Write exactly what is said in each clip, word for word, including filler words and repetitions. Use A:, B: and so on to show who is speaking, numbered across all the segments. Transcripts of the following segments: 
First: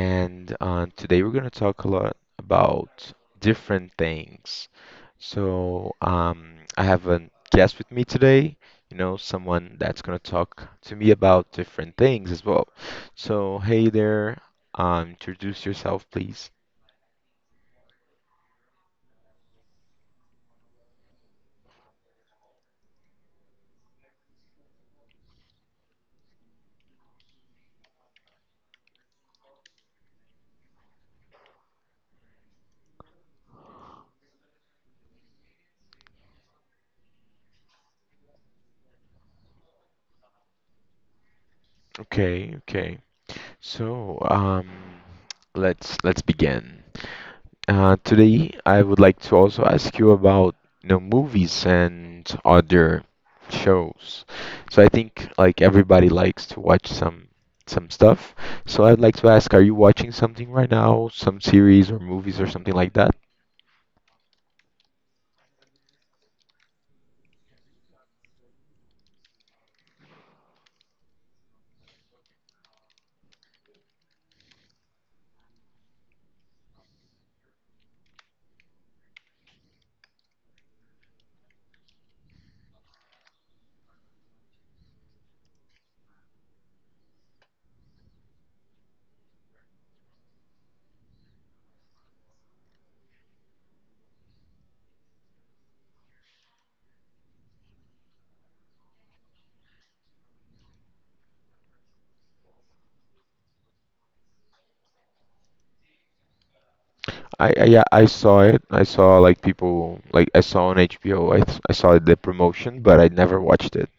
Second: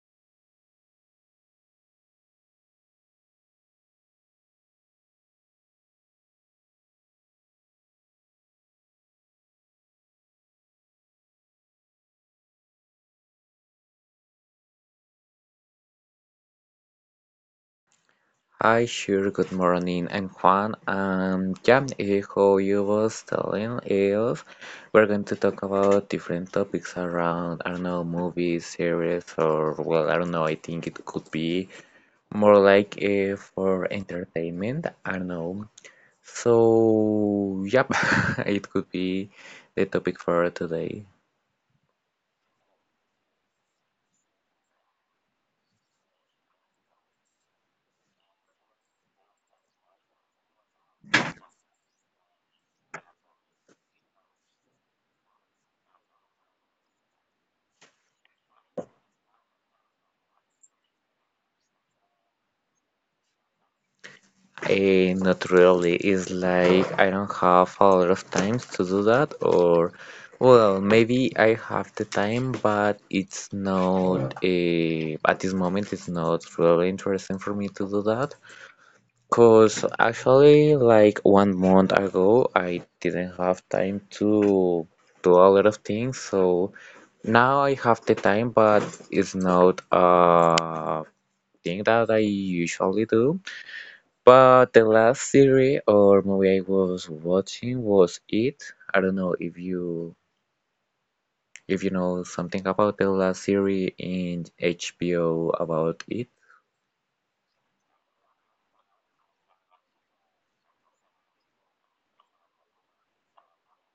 A: And uh, today we're going to talk a lot about different things. So, um, I have a guest with me today, you know, someone that's going to talk to me about different things as well. So, hey there, um, introduce yourself, please.
B: Hi, sure, good morning. And Juan. Um, yeah, eh, how you was telling us, we're going to talk about different topics around, I don't know, movies, series, or, well, I don't know, I think it could be more like uh, for entertainment, I don't know. So, yep, it could be the topic for today.
A: Okay, okay. So, um, let's let's begin. Uh, today, I would like to also ask you about you know movies and other shows. So I think like everybody likes to watch some some stuff. So I'd like to ask, are you watching something right now, some series or movies or something like that?
B: Eh, not really. It's like I don't have a lot of times to do that, or well, maybe I have the time, but it's not eh, at this moment. It's not really interesting for me to do that. Cause actually, like one month ago, I didn't have time to do a lot of things. So now I have the time, but it's not a thing that I usually do. But the last series or movie I was watching was It. I don't know if you if you know something about the last series in H B O about it.
A: I, I yeah, I saw it. I saw like people like I saw on H B O. I th I saw the promotion, but I never watched it.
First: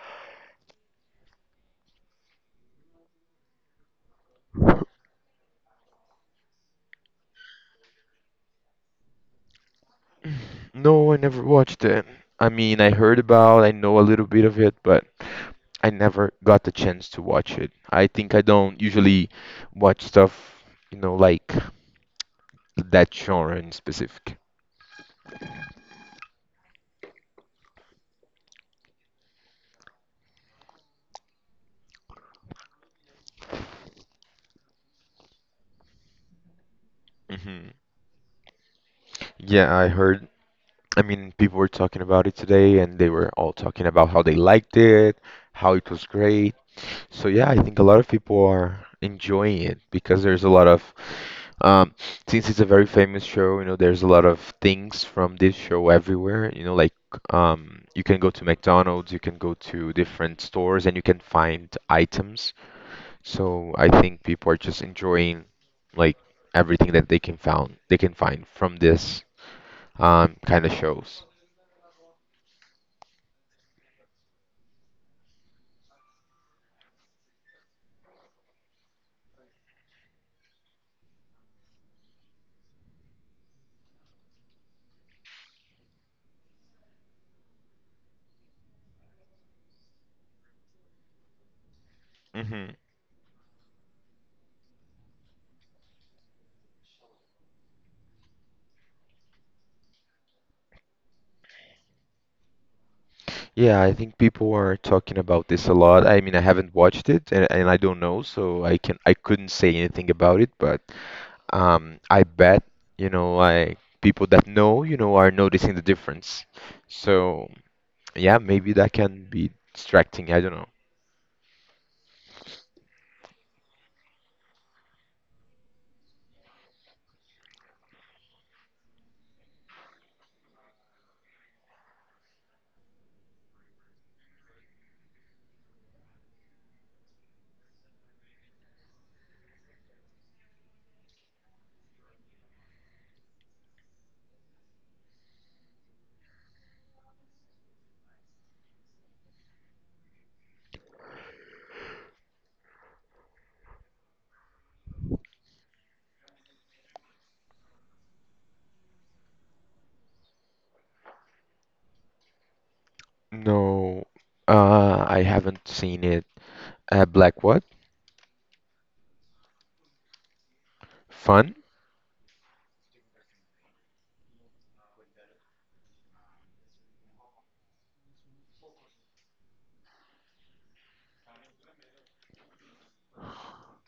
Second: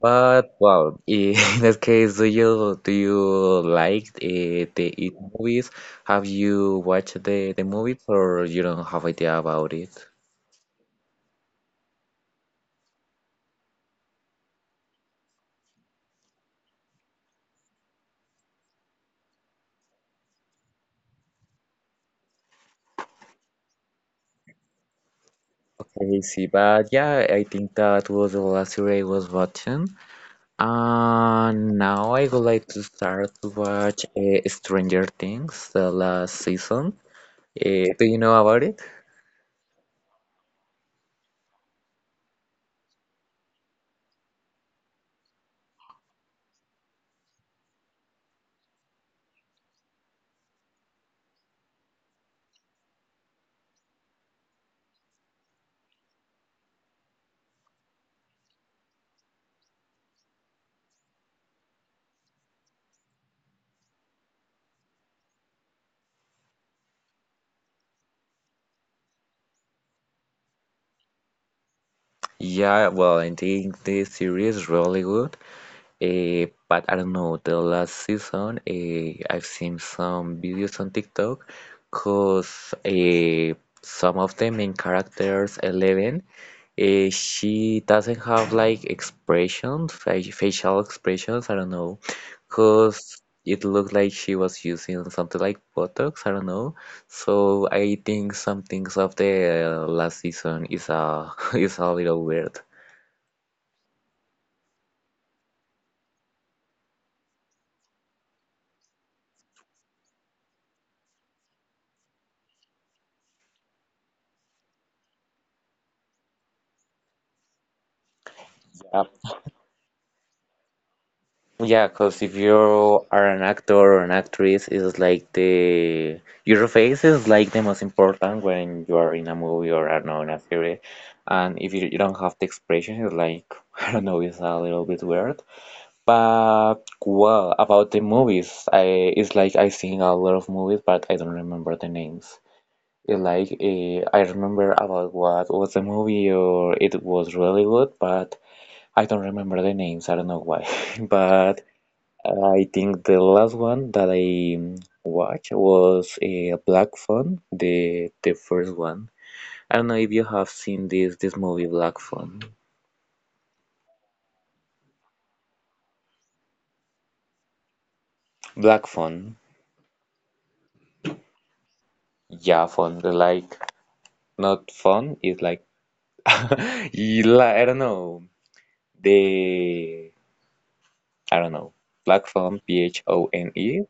B: But well, in that case, do you do you like uh, the It movies? Have you watched the the movies or you don't have idea about it?
A: No, I never watched it. I mean, I heard about, I know a little bit of it, but. I never got the chance to watch it. I think I don't usually watch stuff, you know, like that genre in specific.
B: Okay, see, but yeah, I think that was the last series I was watching. Uh, now I would like to start to watch uh, Stranger Things, the last season.
A: Hmm.
B: Uh, do you know about it?
A: Yeah, I heard. I mean, people were talking about it today, and they were all talking about how they liked it, how it was great. So yeah, I think a lot of people are enjoying it because there's a lot of. Um, since it's a very famous show, you know, there's a lot of things from this show everywhere. You know, like um, you can go to McDonald's, you can go to different stores, and you can find items. So I think people are just enjoying like everything that they can found they can find from this um, kind of shows.
B: Yeah, well, I think this series is really good. Eh, but I don't know, the last season, eh, I've seen some videos on TikTok because eh, some of the main characters, Eleven, eh, she doesn't have like expressions, fa facial expressions, I don't know,
A: Hmm.
B: because it looked like she was using something like Botox, I don't know. So I think some things of the uh, last season is a is a little weird.
A: Yeah, I think people are talking about this a lot. I mean, I haven't watched it, and, and I don't know, so I can I couldn't say anything about it, but. Um, I bet, you know, like people that know, you know, are noticing the difference. So yeah, maybe that can be distracting. I don't know.
B: Yeah, because if you are an actor or an actress, it's like the your face is like the most important when you are in a movie or I don't know in a series. And if you, you don't have the expression, it's like I don't know, it's a little bit weird. But well, about the movies, I it's like I seen a lot of movies, but I don't remember the names. It's like uh, I remember about what was the movie or it was really good, but I don't remember the names. I don't know why, but. I think the last one that I mm, watched was a uh, Black Phone, the the first one. I don't know if you have seen this this movie Black Phone.
A: No, uh, I haven't seen it. Uh, Black what?
B: Black Phone,
A: Fun?
B: yeah, phone. The Like not fun. It's like you li- I don't know the I don't know Black Phone. P H O N E.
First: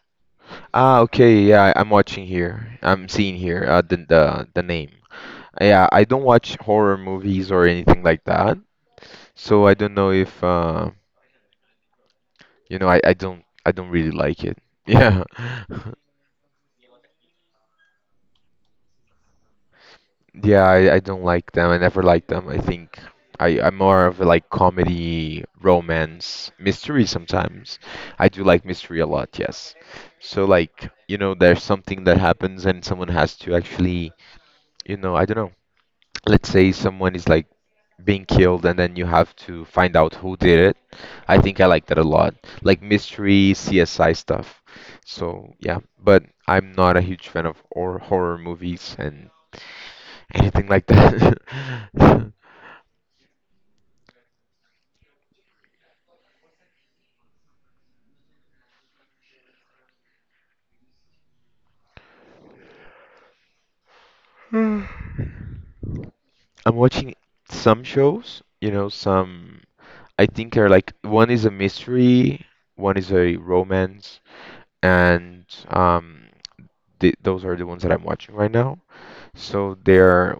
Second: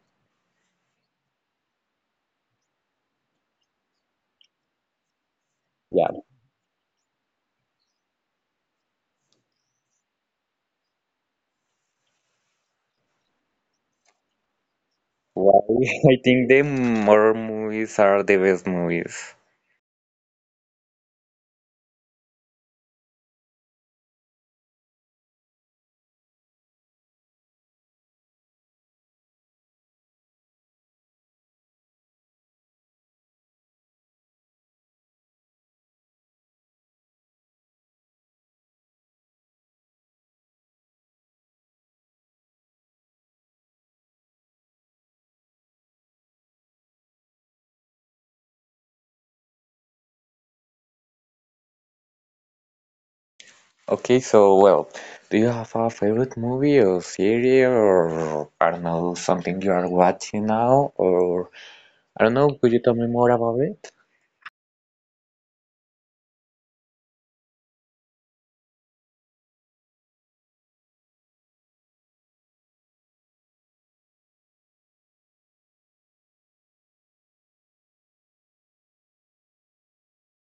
A: Ah, okay. Yeah, I- I'm watching here. I'm seeing here uh, the the the name. Yeah, I
B: Yeah.
A: don't watch horror movies or anything like that, so I don't know if uh, you know, I I don't I don't really like it. Yeah.
B: Why? I think the more movies are the best movies.
A: Yeah, I, I don't like them. I never liked them. I think I, I'm more of a, like comedy, romance, mystery sometimes. I do like mystery a lot, yes. So like, you know, there's something that happens and someone has to actually, you know, I don't know. Let's say someone is like being killed and then you have to find out who did it. I think I like that a lot. Like mystery, C S I stuff. So yeah, but I'm not a huge fan of or horror movies and anything like that.
B: Okay, so well, do you have a favorite movie or series or I don't know, something you are watching now or I don't know, could you tell me more about it?
A: I'm watching some shows, you know, some I think are like one is a mystery, one is a romance, and um, th those are the ones that I'm watching right now. So they're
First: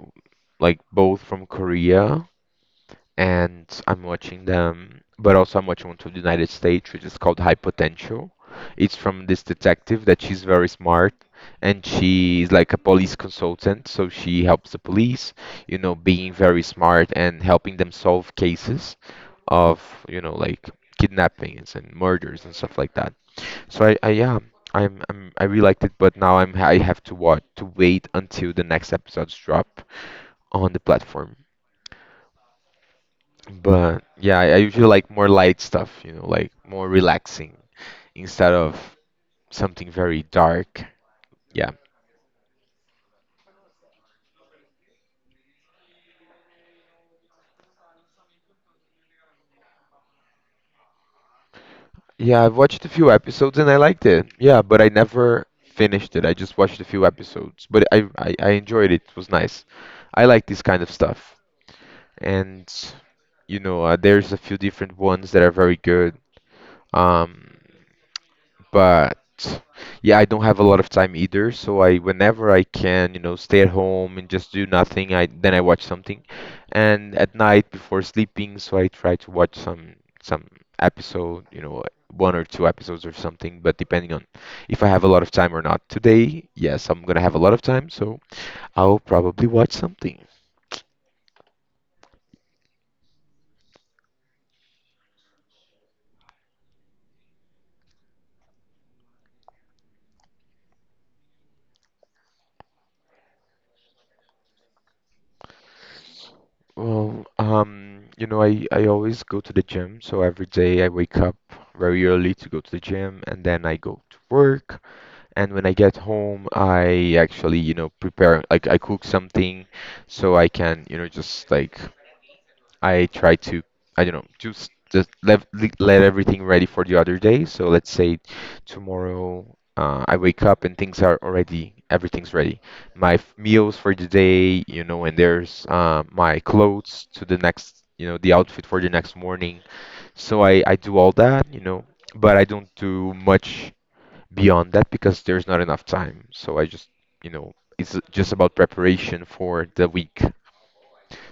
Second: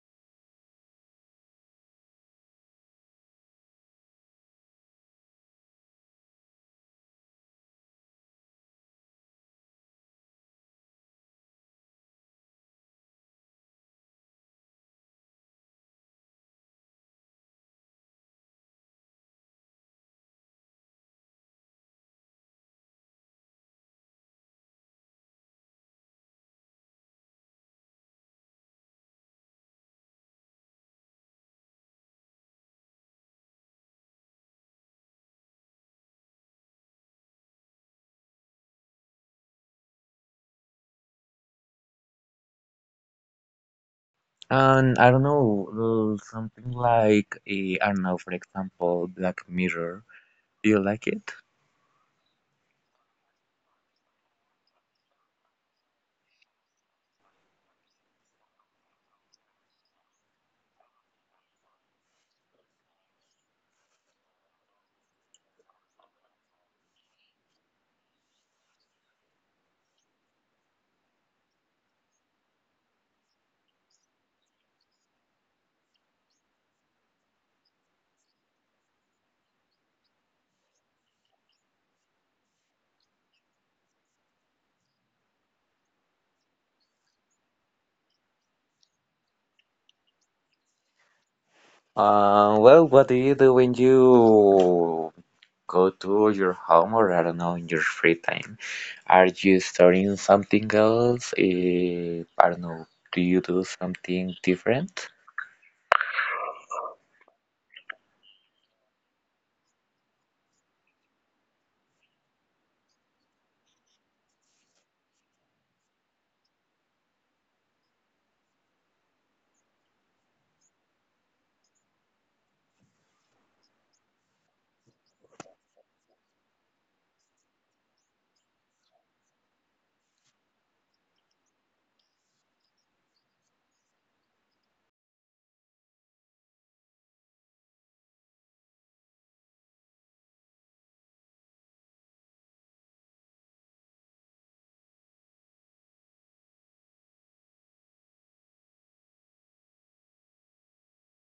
A: like both from Korea and I'm watching them, but also I'm watching one to the United States, which is called High Potential. It's from this detective that she's very smart and she's like a police consultant, so she helps the police, you know, being very smart and helping them solve cases of, you know, like kidnappings and murders and stuff like that. So I, I yeah, I'm, I'm I really liked it, but now I'm I have to watch to wait until the next episodes drop on the platform. But yeah, I I usually like more light stuff, you know, like more relaxing instead of something very dark. Yeah.
B: And I don't know, uh, something like eh, I don't know, for example, Black Mirror. Do you like it?
A: Yeah, I've watched a few episodes and I liked it. Yeah, but I never finished it. I just watched a few episodes, but I I, I enjoyed it. It was nice. I like this kind of stuff. And you know, uh, there's a few different ones that are very good. Um, But yeah, I don't have a lot of time either, so I whenever I can, you know, stay at home and just do nothing, I then I watch something. And at night before sleeping, so I try to watch some some episode, you know, one or two episodes or something, but depending on if I have a lot of time or not. Today, yes, I'm gonna have a lot of time, so I'll probably watch something.
B: Uh, well, what do you do when you go to your home or I don't know, in your free time? Are you studying something else? Eh, I don't know, do you do something different?
A: Well, um, you know, I, I always go to the gym, so every day I wake up very early to go to the gym and then I go to work. And when I get home, I actually, you know, prepare, like I cook something so I can, you know, just like I try to, I don't know, just just let let everything ready for the other day. So let's say tomorrow, uh, I wake up and things are already, everything's ready. My f- meals for the day, you know, and there's uh, my clothes to the next, you know, the outfit for the next morning. So I I do all that, you know, but I don't do much beyond that because there's not enough time. So I just, you know, it's just about preparation for the week.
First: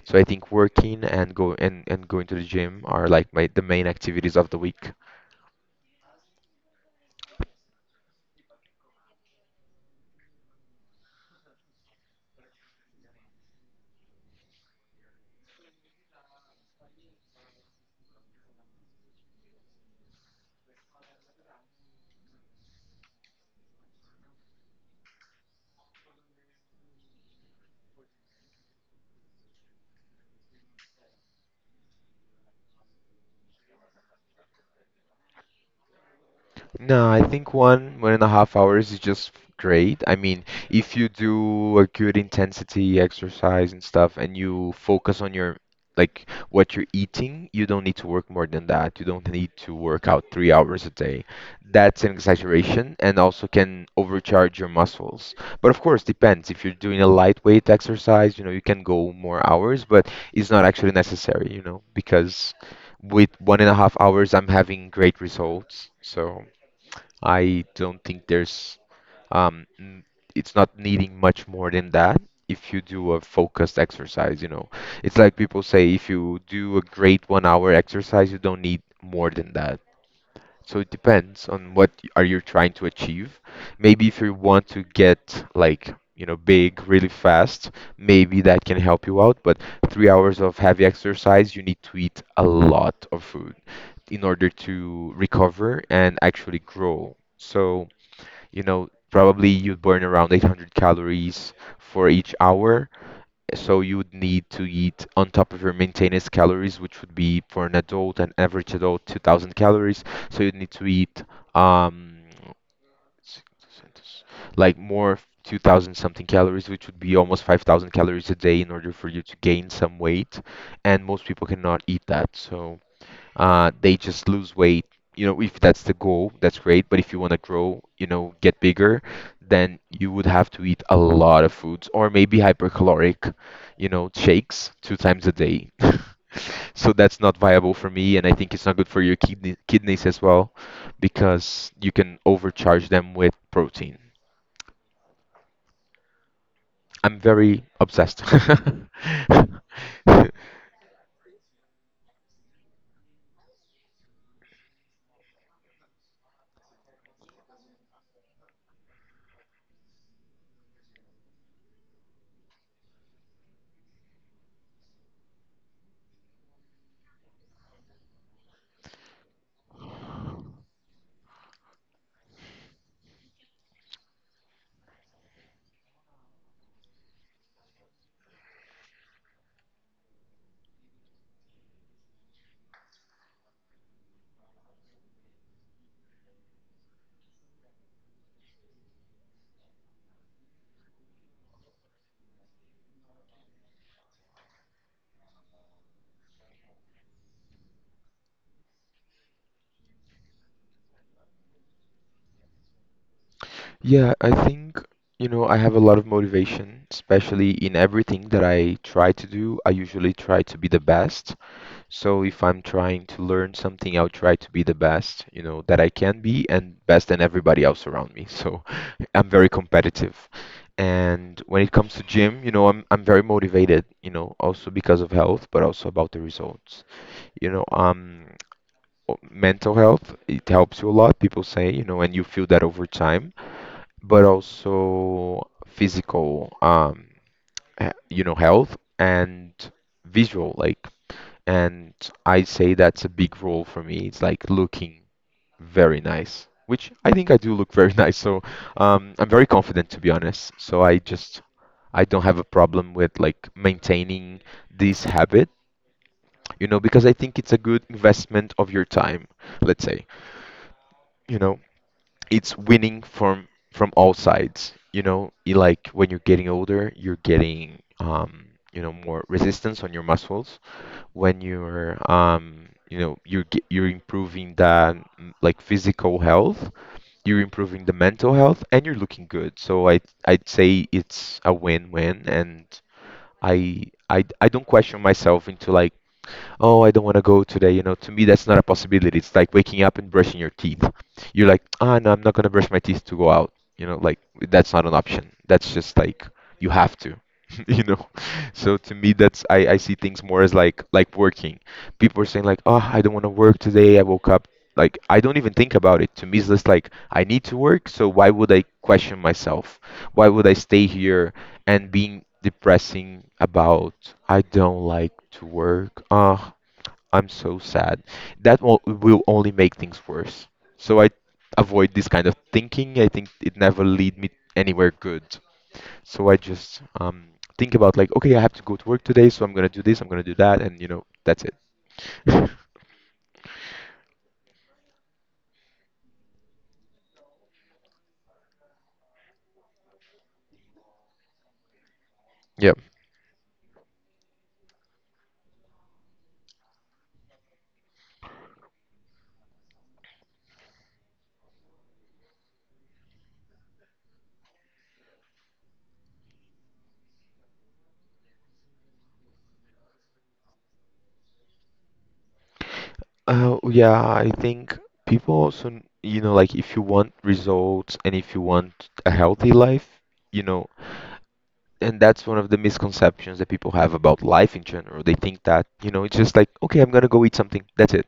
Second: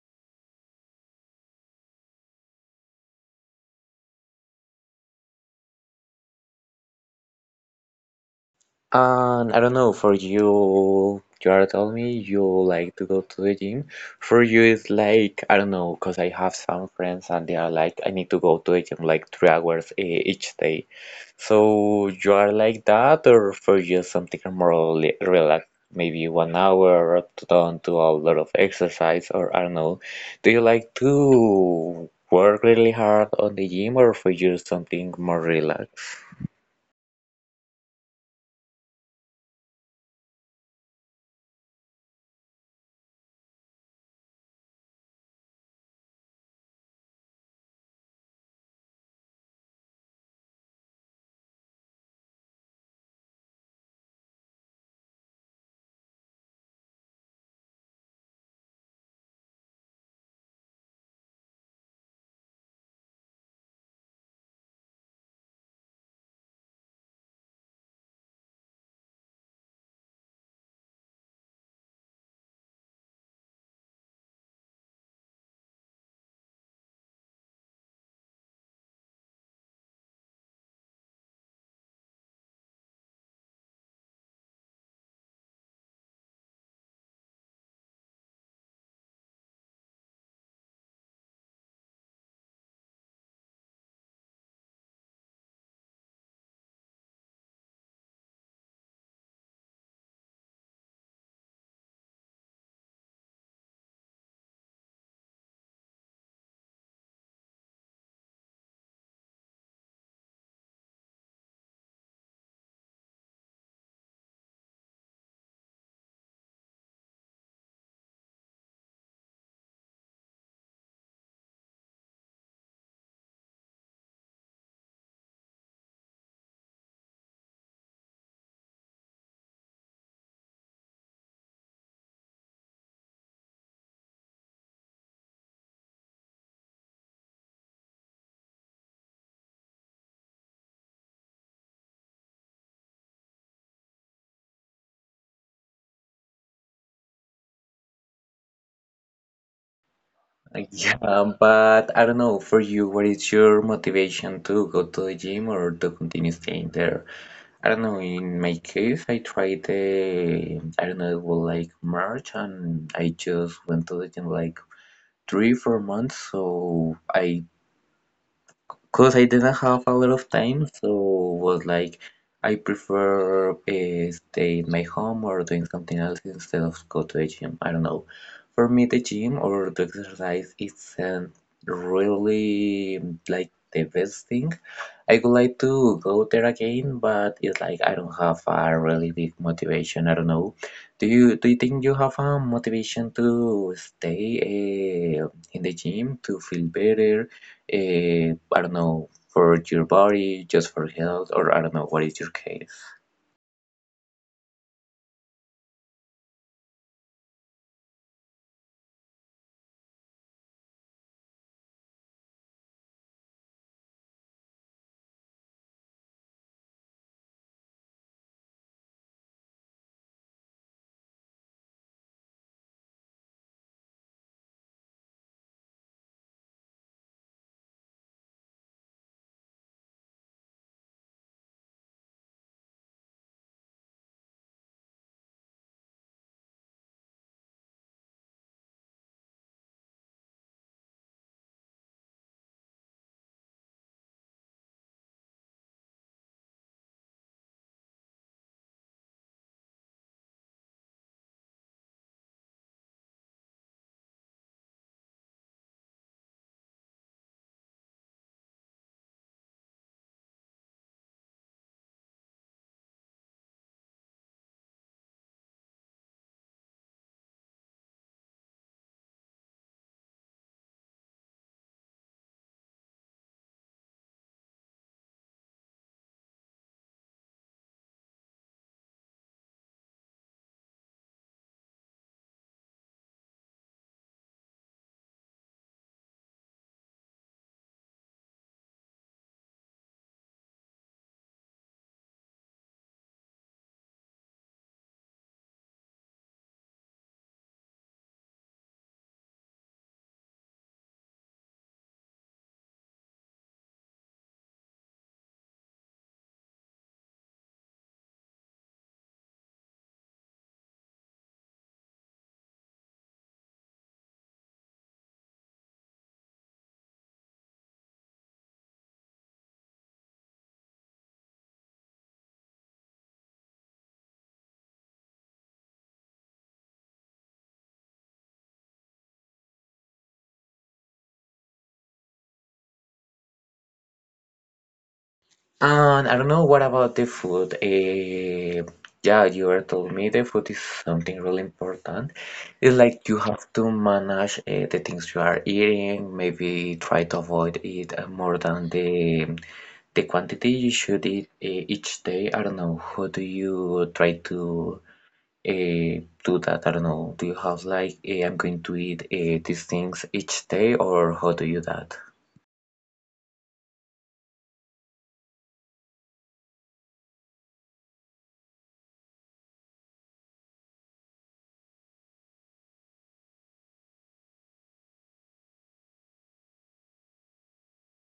A: So I think working and go and, and going to the gym are like my the main activities of the week.
B: And I don't know, for you, you are telling me you like to go to the gym. For you, it's like, I don't know, because I have some friends and they are like, I need to go to the gym like three hours e- each day. So you are like that, or for you, something more rela- relaxed, maybe one hour up to down to a lot of exercise, or I don't know. Do you like to work really hard on the gym, or for you, something more relaxed?
A: No, I think one one and a half hours is just great. I mean, if you do a good intensity exercise and stuff, and you focus on your like what you're eating, you don't need to work more than that. You don't need to work out three hours a day. That's an exaggeration, and also can overcharge your muscles. But of course, depends. If you're doing a lightweight exercise, you know, you can go more hours, but it's not actually necessary, you know, because with one and a half hours, I'm having great results. So. I don't think there's um n- it's not needing much more than that if you do a focused exercise, you know. It's like people say if you do a great one hour exercise, you don't need more than that. So it depends on what y- are you trying to achieve. Maybe if you want to get like, you know, big really fast, maybe that can help you out, but three hours of heavy exercise, you need to eat a lot of food in order to recover and actually grow. So you know, probably you'd burn around eight hundred calories for each hour. So you would need to eat on top of your maintenance calories, which would be for an adult, an average adult, two thousand calories. So you'd need to eat um, like more two thousand something calories, which would be almost five thousand calories a day in order for you to gain some weight. And most people cannot eat that. So uh, they just lose weight. You know, if that's the goal, that's great. But if you want to grow, you know, get bigger, then you would have to eat a lot of foods or maybe hypercaloric, you know, shakes two times a day. So that's not viable for me, and I think it's not good for your kidney kidneys as well, because you can overcharge them with protein. I'm very obsessed.
B: Yeah, um, but I don't know, for you, what is your motivation to go to the gym or to continue staying there? I don't know, in my case, I tried the, I don't know, it was like March and I just went to the gym like three, four months, so I Cause I didn't have a lot of time, so was like I prefer uh, stay in my home or doing something else instead of go to a gym. I don't know. For me, the gym or the exercise isn't really like the best thing. I would like to go there again, but it's like I don't have a really big motivation. I don't know. Do you do you think you have a motivation to stay uh, in the gym to feel better? eh, I don't know, for your body, just for health, or I don't know, what is your case?
A: Yeah, I think, you know, I have a lot of motivation, especially in everything that I try to do. I usually try to be the best. So if I'm trying to learn something, I'll try to be the best, you know, that I can be and best than everybody else around me. So I'm very competitive. And when it comes to gym, you know, I'm I'm very motivated, you know, also because of health, but also about the results. You know, um, o- mental health, it helps you a lot, people say, you know, and you feel that over time but also physical, um, he- you know, health and visual, like, and I say that's a big role for me. It's like looking very nice, which I think I do look very nice. So, um, I'm very confident to be honest. So I just, I don't have a problem with like maintaining this habit, you know, because I think it's a good investment of your time, let's say. You know, it's winning from from all sides. You know, You like when you're getting older, you're getting um, you know more resistance on your muscles. When you're um, you know you're ge- you're improving that, mm, like physical health, you're improving the mental health, and you're looking good. So I I'd say it's a win-win, and I I I don't question myself into like oh, I don't want to go today. You know, to me, that's not a possibility. It's like waking up and brushing your teeth. You're like, ah, no, I'm not going to brush my teeth to go out. You know, like that's not an option. That's just like you have to. You know, so to me, that's I, I see things more as like like working. People are saying like, oh, I don't want to work today. I woke up like I don't even think about it. To me, it's just like I need to work, so why would I question myself? Why would I stay here and being depressing about I don't like to work? Ah, I'm so sad. That will, will only make things worse. So I avoid this kind of thinking. I think it never lead me anywhere good. So I just um, think about like, okay, I have to go to work today, so I'm gonna do this, I'm gonna do that, and you know, that's it.
B: And I don't know, what about the food? Eh, yeah, you are telling me the food is something really important.
A: Yeah.
B: It's like you have to manage uh, the things you are eating, maybe try to avoid it uh, more than the the quantity you should eat uh, each day. I don't know, how do you try to eh, do that? I don't know. Do you have like eh, I'm going to eat eh, these things each day, or how do you that?
A: Uh, yeah, I think people also, n- you know, like if you want results and if you want a healthy life, you know, and that's one of the misconceptions that people have about life in general. They think that, you know, it's just like, okay, I'm gonna go eat something. That's it.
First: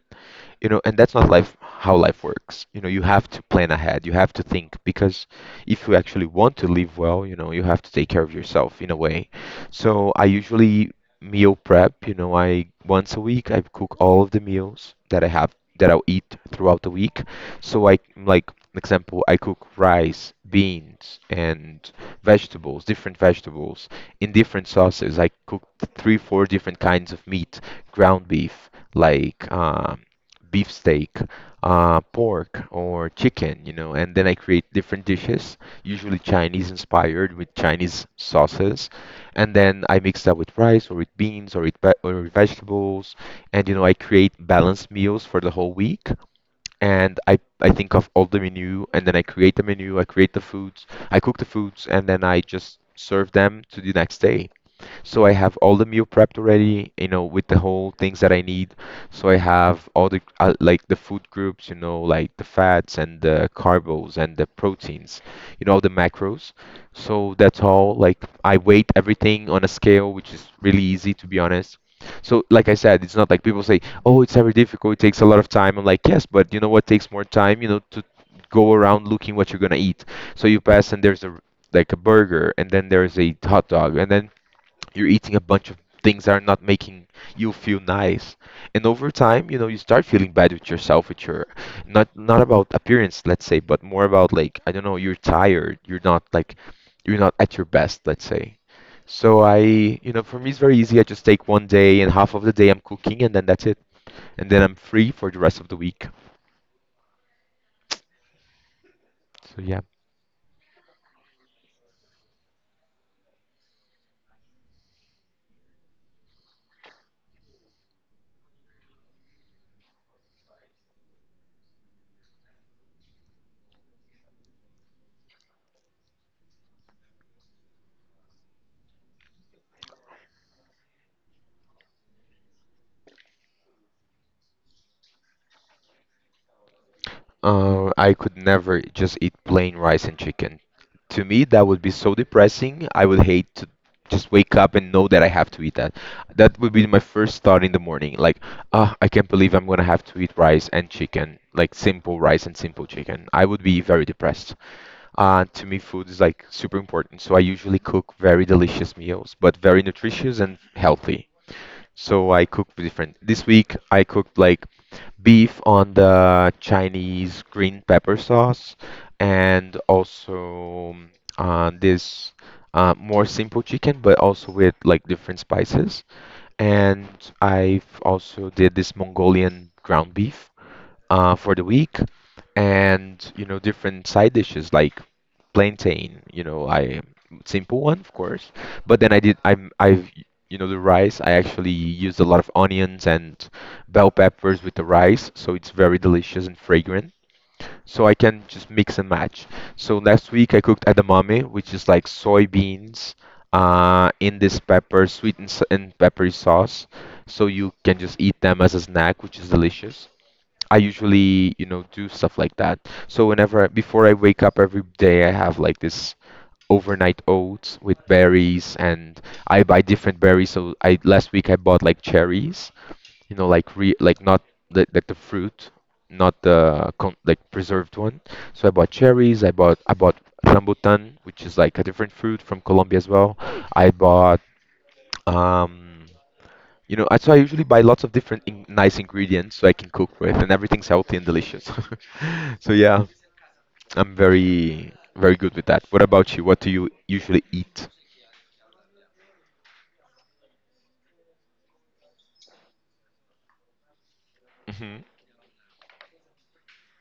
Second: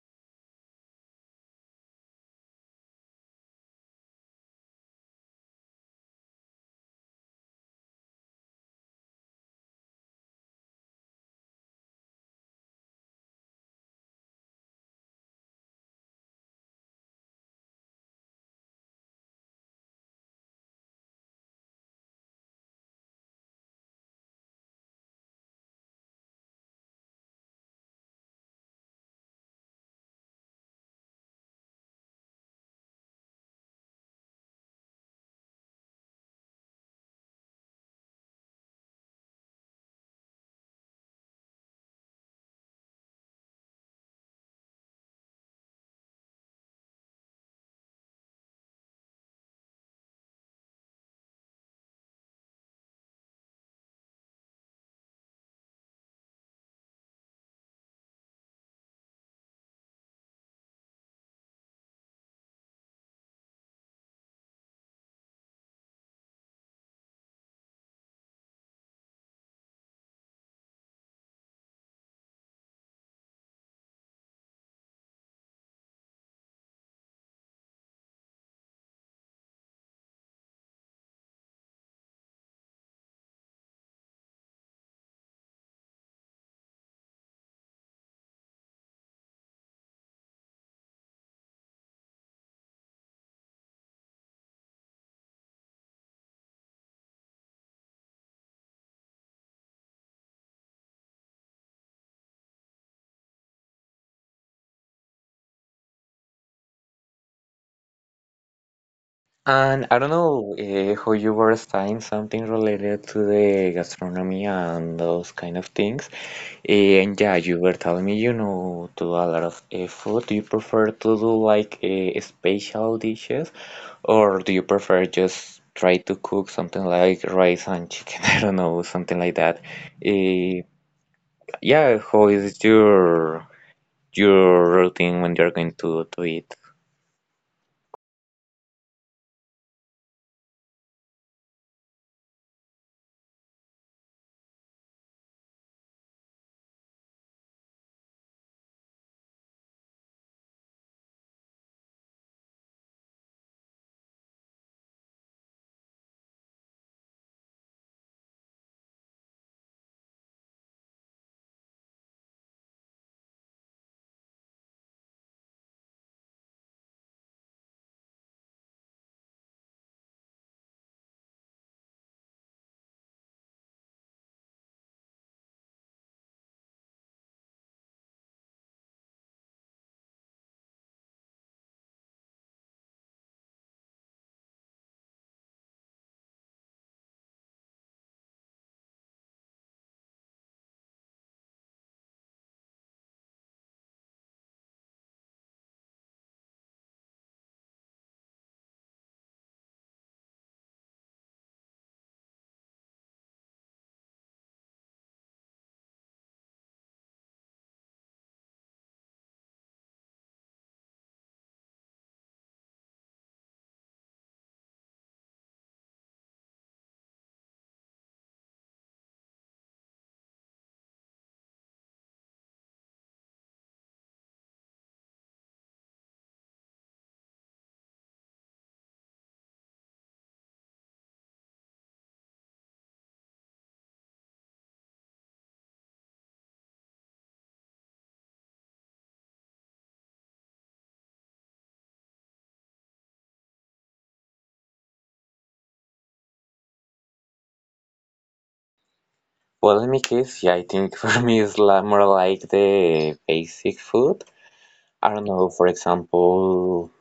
A: You know, and that's not life how life works. You know, you have to plan ahead. You have to think because if you actually want to live well, you know, you have to take care of yourself in a way. So I usually meal prep, you know, I once a week I cook all of the meals that I have that I'll eat throughout the week. So I like example, I cook rice, beans, and vegetables, different vegetables, in different sauces. I cooked three, four different kinds of meat, ground beef, like um, beef steak, uh, pork or chicken, you know, and then I create different dishes, usually Chinese inspired with Chinese sauces, and then I mix that with rice or with beans or with ve- or with vegetables, and you know, I create balanced meals for the whole week and I, I think of all the menu and then I create the menu, I create the foods, I cook the foods, and then I just serve them to the next day. So I have all the meal prepped already, you know, with the whole things that I need. So I have all the uh, like the food groups, you know, like the fats and the carbs and the proteins, you know, the macros. So that's all. Like I weight everything on a scale, which is really easy to be honest. So, like I said, it's not like people say, "Oh, it's very difficult. It takes a lot of time." I'm like, "Yes, but you know what takes more time? You know, to go around looking what you're gonna eat." So you pass, and there's a like a burger, and then there's a hot dog, and then you're eating a bunch of things that are not making you feel nice, and over time, you know, you start feeling bad with yourself, with your not not about appearance, let's say, but more about like, I don't know, you're tired, you're not like you're not at your best, let's say. So I, you know, for me it's very easy. I just take one day and half of the day I'm cooking, and then that's it, and then I'm free for the rest of the week. So yeah.
B: And I don't know eh, how you were studying something related to the gastronomy and those kind of things. Eh, and yeah, you were telling me you know to a lot of eh, food. Do you prefer to do like eh, special dishes, or do you prefer just try to cook something like rice and chicken? I don't know, something like that. Eh, yeah, how is your your routine when you're going to do it?
A: Uh, I could never just eat plain rice and chicken. To me, that would be so depressing. I would hate to just wake up and know that I have to eat that. That would be my first thought in the morning. Like, ah, I can't believe I'm gonna have to eat rice and chicken, like simple rice and simple chicken. I would be very depressed. Uh, to me, food is like super important. So I usually cook very delicious meals, but very nutritious and healthy. So I cook different. This week I cooked like beef on the Chinese green pepper sauce, and also um, uh, this uh, more simple chicken, but also with like different spices. And I've also did this Mongolian ground beef uh, for the week, and you know, different side dishes like plantain, you know, I simple one, of course, but then I did I'm I've you know, the rice, I actually used a lot of onions and bell peppers with the rice, so it's very delicious and fragrant, so I can just mix and match. So last week I cooked edamame, which is like soybeans, uh, in this pepper sweet and, s- and peppery sauce, so you can just eat them as a snack, which is delicious. I usually, you know, do stuff like that. So whenever before I wake up every day, I have like this overnight oats with berries, and I buy different berries. So I last week I bought like cherries, you know, like re like not the, like the fruit, not the con like preserved one. So I bought cherries. I bought I bought rambutan, which is like a different fruit from Colombia as well. I bought um. You know, I- so I usually buy lots of different in nice ingredients so I can cook with, and everything's healthy and delicious. So yeah, I'm very very good with that. What about you? What do you usually eat?
B: Well, in my case, yeah, I think for me it's la- more like the basic food.
A: Hmm.
B: I don't know, for example,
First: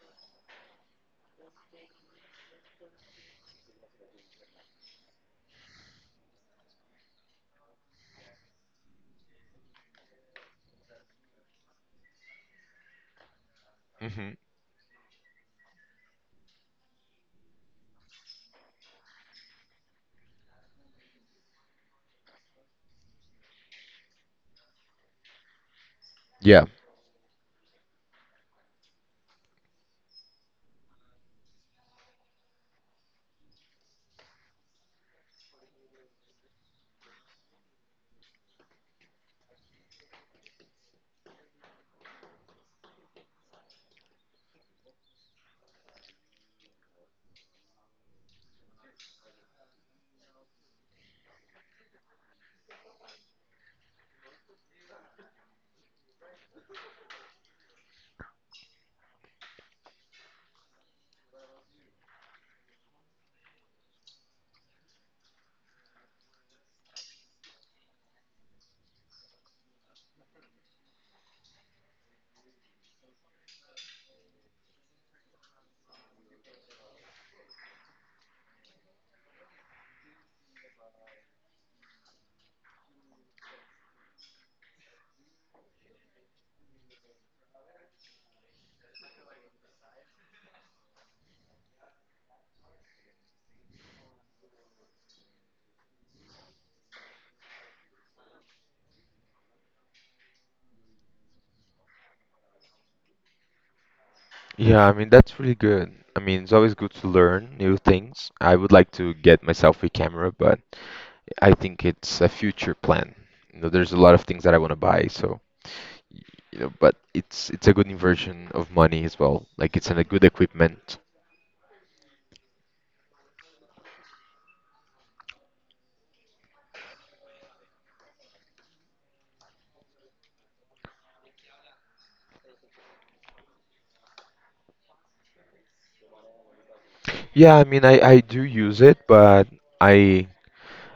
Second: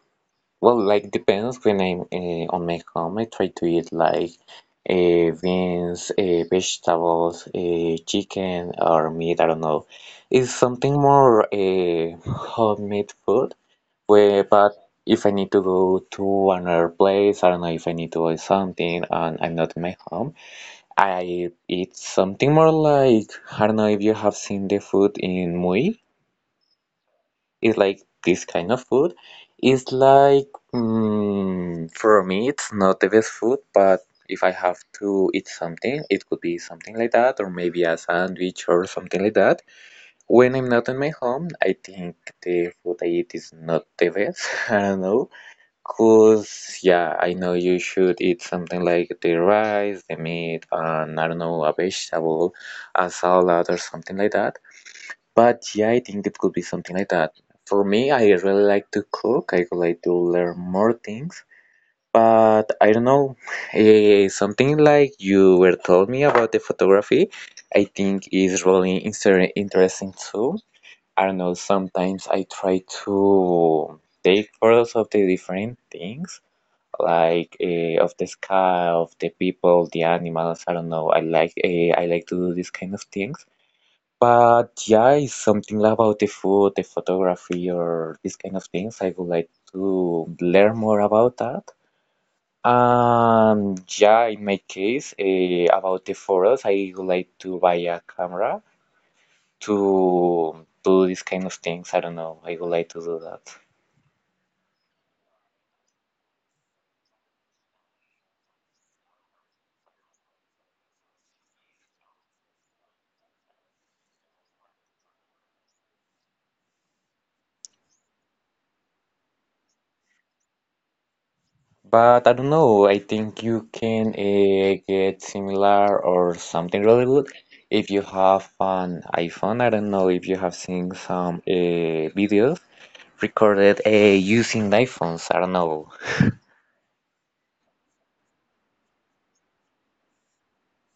B: well, like depends when I'm uh, on my home. I try to eat like uh, beans, uh, vegetables, uh, chicken, or meat. I don't know. It's something more uh, homemade food.
A: Hmm.
B: Where, but if I need to go to another place, I don't know if I need to buy something and I'm not in my home. I eat something more like I don't know if you have seen the food in Mui.
A: Yeah.
B: It's like this kind of food. It's like mm, for me, it's not the best food, but if I have to eat something, it could be something like that, or maybe a sandwich or something like that. When I'm not in my home, I think the food I eat is not the best. I don't know. Cause yeah, I know you should eat something like the rice, the meat, and I don't know, a vegetable, a salad or something like that. But yeah, I think it could be something like that. For me, I really like to cook. I would like to learn more things. But I don't know, eh, something like you were told me about the photography, I think is really inser- interesting too. I don't know, sometimes I try to take photos of the different things like uh, of the sky, of the people, the animals. I don't know. I like uh, I like to do these kind of things. But yeah, it's something about the food, the photography, or these kind of things. I would like to learn more about that. Um, yeah, in my case, uh, about the photos, I would like to buy a camera to do these kind of things. I don't know. I would like to do that.
A: Yeah, I mean that's really good. I mean, it's always good to learn new things. I would like to get myself a camera, but I think it's a future plan. You know, there's a lot of things that I want to buy, so y- you know, but it's it's a good inversion of money as well. Like it's in a good equipment.
B: But I don't know, I think you can uh, get similar or something really good if you have an iPhone. I don't know if you have seen some uh, videos recorded uh, using iPhones. I don't know.
A: Yeah, I mean, I I do use it, but I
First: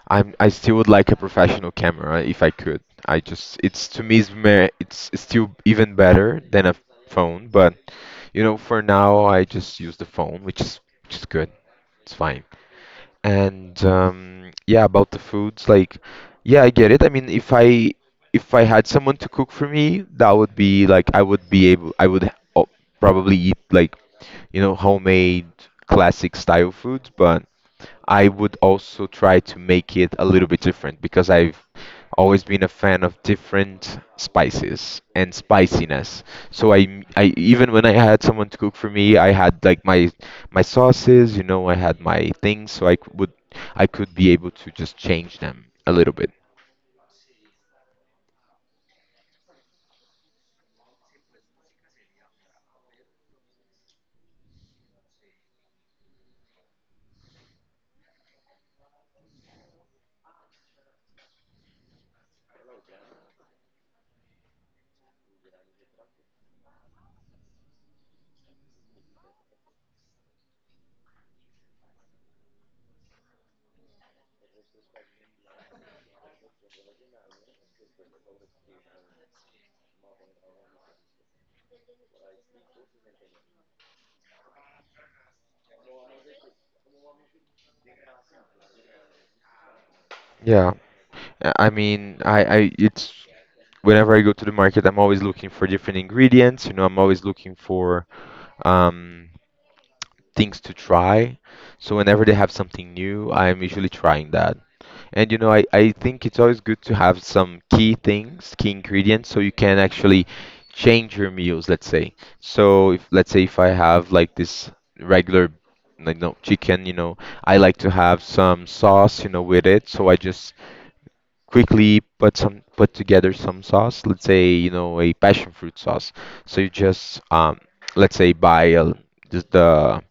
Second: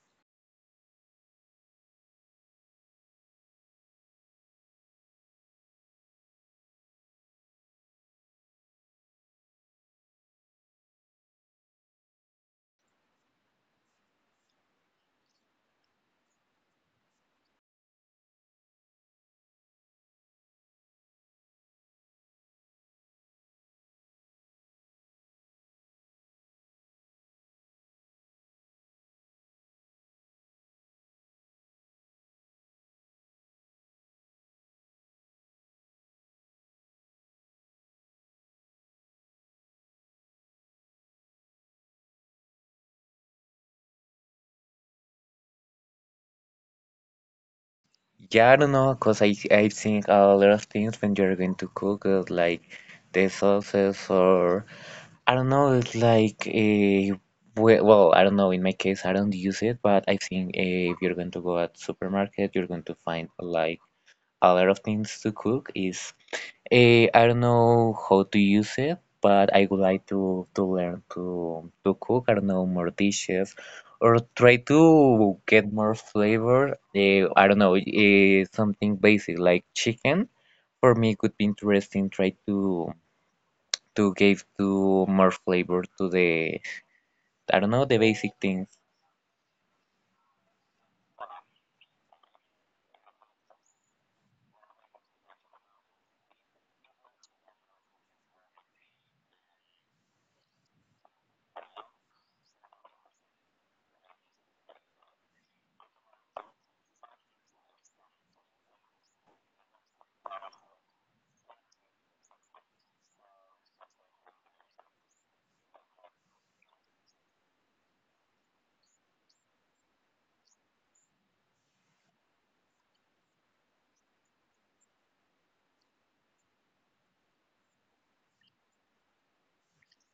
A: I'm I still would like a professional camera if I could. I just it's to me it's mer- it's still even better than a phone, but you know, for now I just use the phone, which is which is good. It's fine. And um, yeah, about the foods, like yeah, I get it. I mean, if I if I had someone to cook for me, that would be like I would be able I would, oh, probably eat like you know, homemade classic style foods, but I would also try to make it a little bit different because I've always been a fan of different spices and spiciness. So I, I even when I had someone to cook for me, I had like my my sauces, you know, I had my things, so I c- would I could be able to just change them a little bit.
B: Yeah, I don't know, because I, I think a lot of things when you're going to cook it, like the sauces or I don't know, it's like a well, I don't know. In my case, I don't use it, but I think eh, if you're going to go at supermarket, you're going to find like a lot of things to cook is eh, I don't know how to use it, but I would like to to learn to to cook. I don't know more dishes or try to get more flavor. Eh, I don't know eh, something basic like chicken. For me, it could be interesting. Try to to give to more flavor to the I don't know the basic things.
A: Yeah. Uh, I mean, I, I it's whenever I go to the market, I'm always looking for different ingredients. You know, I'm always looking for um things to try. So whenever they have something new, I am usually trying that. And you know, I, I think it's always good to have some key things, key ingredients, so you can actually change your meals, let's say. So if let's say if I have like this regular like no chicken, you know, I like to have some sauce, you know, with it. So I just quickly put some put together some sauce, let's say, you know, a passion fruit sauce. So you just um let's say buy a, just the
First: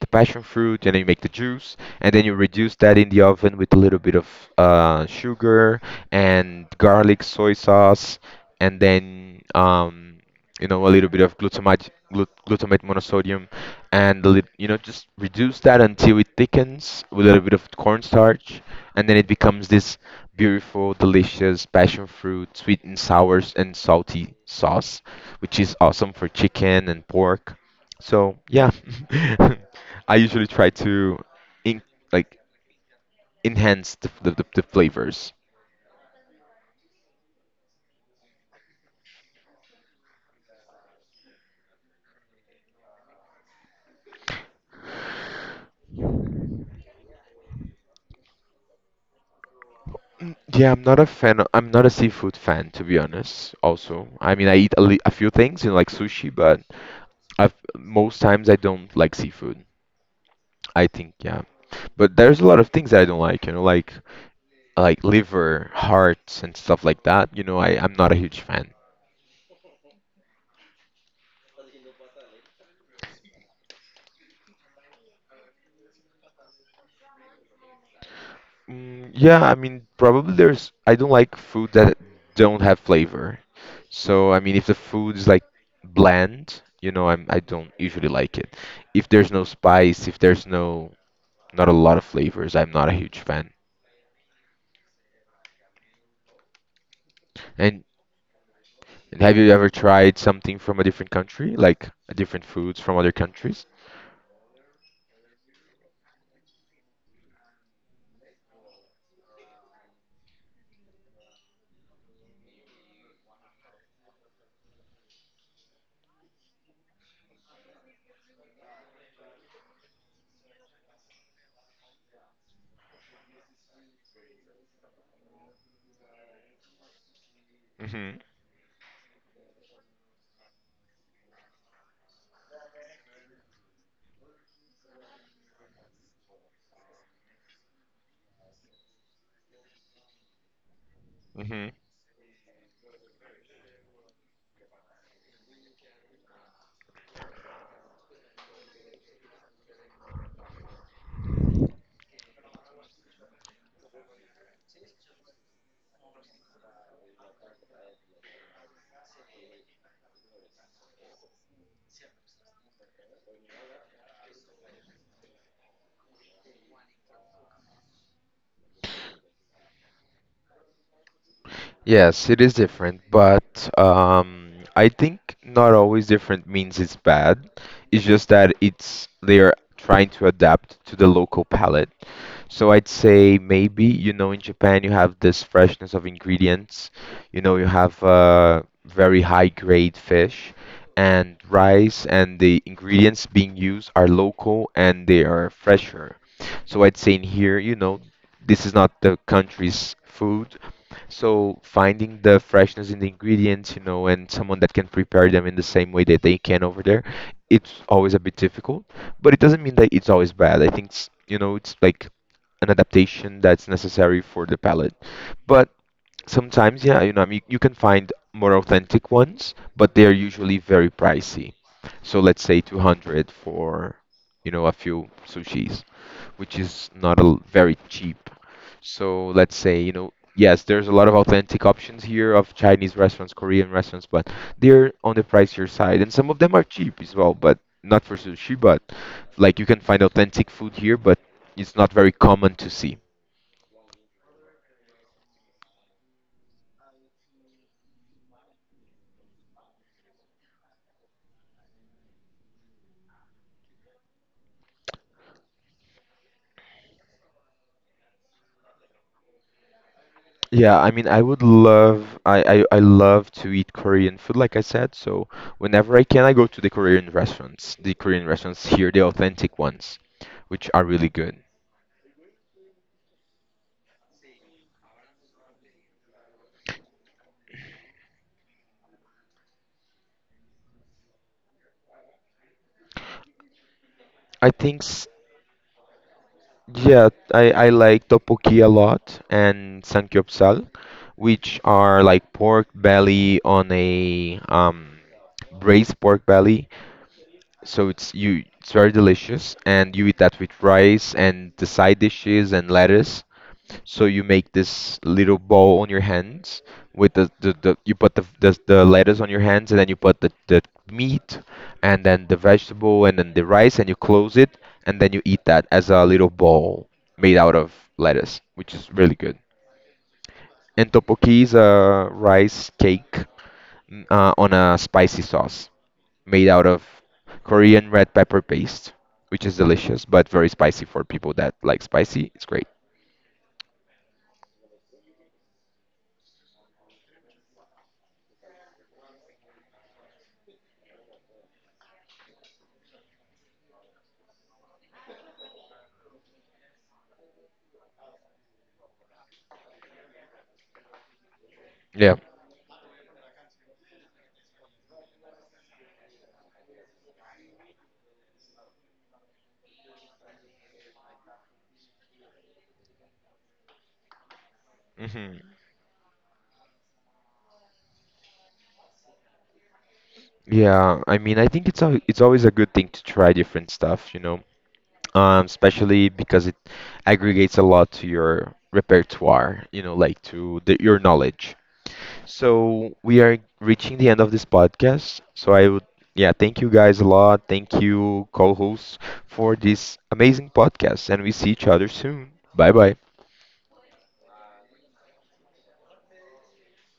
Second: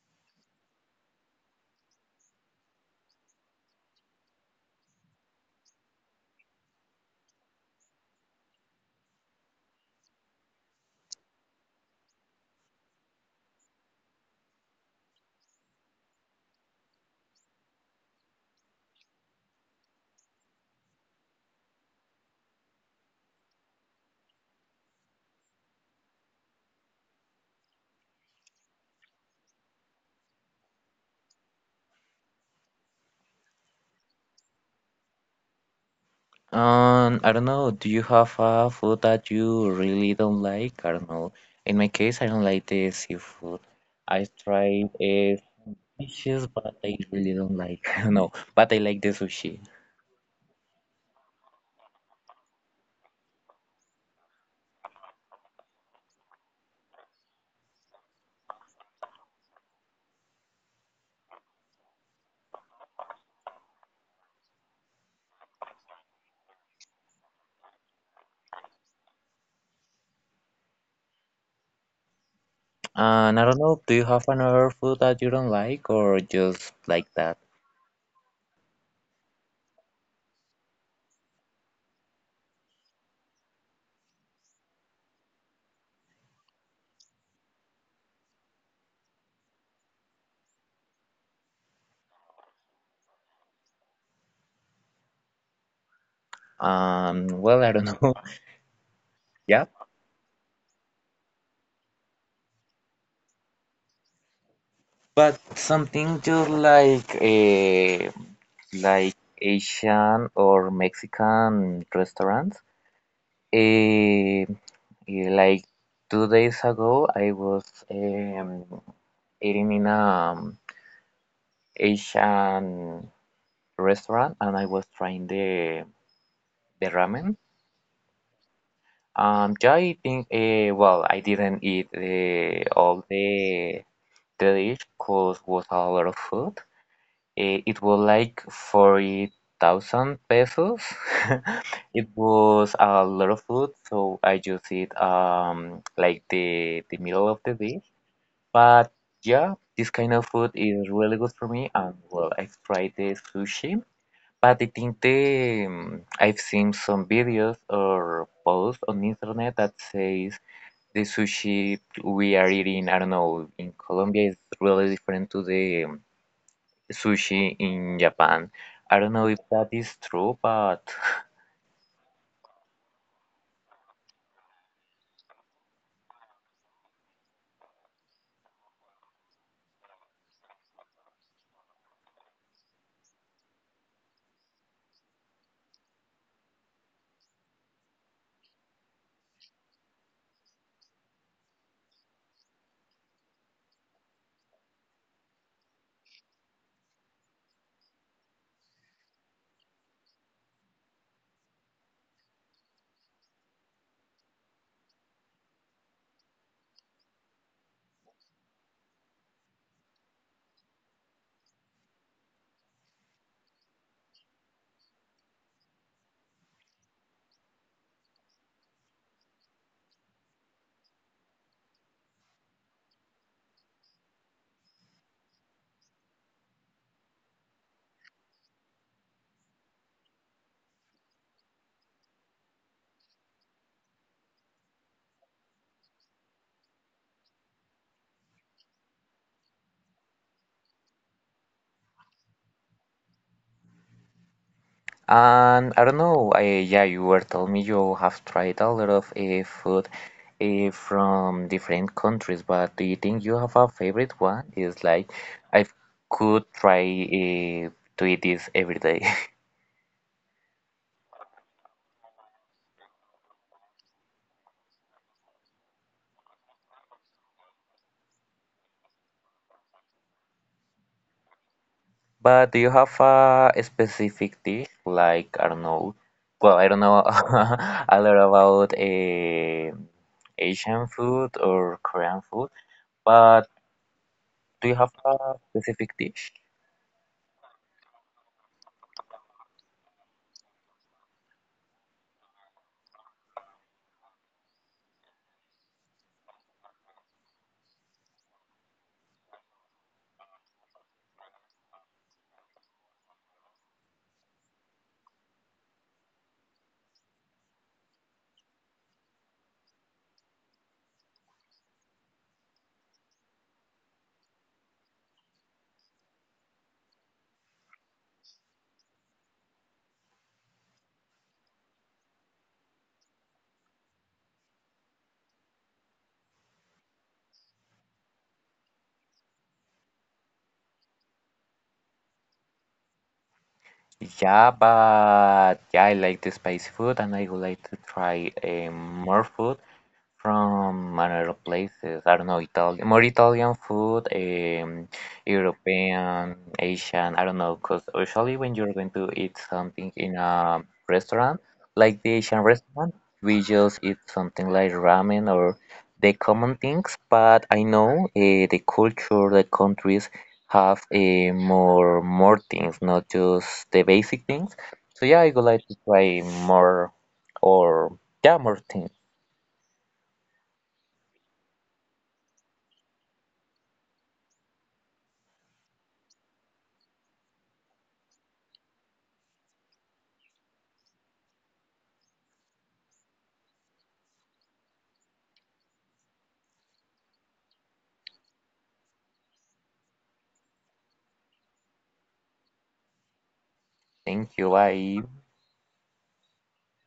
A: the passion fruit, and then you make the juice, and then you reduce that in the oven with a little bit of uh, sugar and garlic, soy sauce, and then um, you know, a little bit of glutamate glut- glutamate monosodium, and a lit- you know, just reduce that until it thickens with a little bit of cornstarch, and then it becomes this beautiful, delicious passion fruit, sweet and sour and salty sauce, which is awesome for chicken and pork. So yeah. I usually try to in, like enhance the, the, the, the flavors.
B: Um, I don't know. Do you have a food that you really don't like? I don't know. In my case, I don't like the seafood. I tried uh, fishes, but I really don't like. I don't know. But I like the sushi.
A: Yeah, I'm not a fan. I'm not a seafood fan, to be honest. Also, I mean, I eat a, li- a few things, you know, like sushi, but I've, most times I don't like seafood. I think, yeah. But there's a lot of things that I don't like, you know, like like liver, hearts, and stuff like that. You know, I, I'm not a huge fan.
B: And I don't know. Do you have another food that you don't like, or just like that?
A: Mm, yeah, I mean, probably there's. I don't like food that don't have flavor. So I mean, if the food is like bland, you know, I'm I don't usually like it. If there's no spice, if there's no not a lot of flavors, I'm not a huge fan.
B: Um, well, I don't
A: And,
B: know.
A: and have you
B: Yeah,
A: ever tried something from a different country, like a different foods from other countries?
B: but something just like a like Asian or Mexican restaurants. Eh, eh, like two days ago, I was um, eating in a um, Asian restaurant, and I was trying the the ramen.
A: Mm-hmm.
B: Um, yeah, I think, uh, well, I didn't eat uh, all the the dish because was a lot of food. Eh, It was like forty thousand pesos. It was a lot of food, so I used it um, like the the middle of the day. But yeah, this kind of food is really good for me. And well, I've tried the sushi, but I think the um, I've seen some videos or posts on the internet that says the sushi we are eating, I don't know, in Colombia is really different to the um, sushi in Japan. I don't know if that is true, but
A: Yes, it is different, but um, I think not always different means it's bad. It's just that it's they are trying to adapt to the local palate. So I'd say maybe, you know, in Japan you have this freshness of ingredients. You know, you have uh, very high grade fish and rice, and the ingredients being used are local and they are fresher. So I'd say in here, you know, this is not the country's food, so finding the freshness in the ingredients, you know, and someone that can prepare them in the same way that they can over there, it's always a bit difficult, but it doesn't mean that it's always bad. I think, s- you know, it's like an adaptation that's necessary for the palate. But sometimes, yeah, you know, I mean, you can find more authentic ones, but they are usually very pricey. So let's say two hundred for, you know, a few sushis, which is not a very cheap. So let's say, you know, yes, there's a lot of authentic options here of Chinese restaurants, Korean restaurants, but they're on the pricier side, and some of them are cheap as well, but not for sushi, but like you can find authentic food here, but it's not very common to see.
B: and I don't know. I, yeah, you were telling me you have tried a lot of uh, food uh, from different countries, but do you think you have a favorite one? It's like I could try uh, to eat this every day.
A: Yeah, I mean, I would love, I, I, I love to eat Korean food, like I said. So whenever I can, I go to the Korean restaurants. The Korean restaurants here, the authentic ones, which are really good.
B: But do you have a specific dish? Like I don't know. Well, I don't know a lot about uh, Asian food or Korean food. But
A: I
B: do you
A: think
B: have
A: s-
B: a specific dish?
A: Yeah, I, I like tteokbokki a lot and samgyeopsal, which are like pork belly on a um, braised pork belly. So it's you it's very delicious and you eat that with rice and the side dishes and lettuce. So you make this little ball on your hands with the, the, the you put the, the the lettuce on your hands and then you put the, the meat and then the vegetable and then the rice and you close it and then you eat that as a little ball made out of lettuce, which is really good. And tteokbokki is a rice cake mm, uh, on a spicy sauce made out of Korean red pepper paste, which is delicious but very spicy for people that like spicy. It's great.
B: Yeah, but yeah, I like the spicy food and I would like to try um, more food. From other places. I don't know, Italian, more Italian food, um, European, Asian. I don't know, because usually when you're going to eat something in a restaurant, like the
A: Yeah.
B: Asian restaurant, we just eat something like ramen or the common things. But I know uh, the culture, the countries have uh, more more things, not just the basic things. So yeah, I
A: Hmm.
B: would like to try more or yeah, more things.
A: Yeah, I mean, I think it's al it's always a good thing to try different stuff, you know, um, especially because it aggregates a lot to your repertoire, you know, like to the, your knowledge. So we are reaching the end of this podcast. So I would, yeah, thank you guys a lot. Thank you, co-hosts, for this amazing podcast, and we see each other soon. Bye bye.
B: Thank you, inculate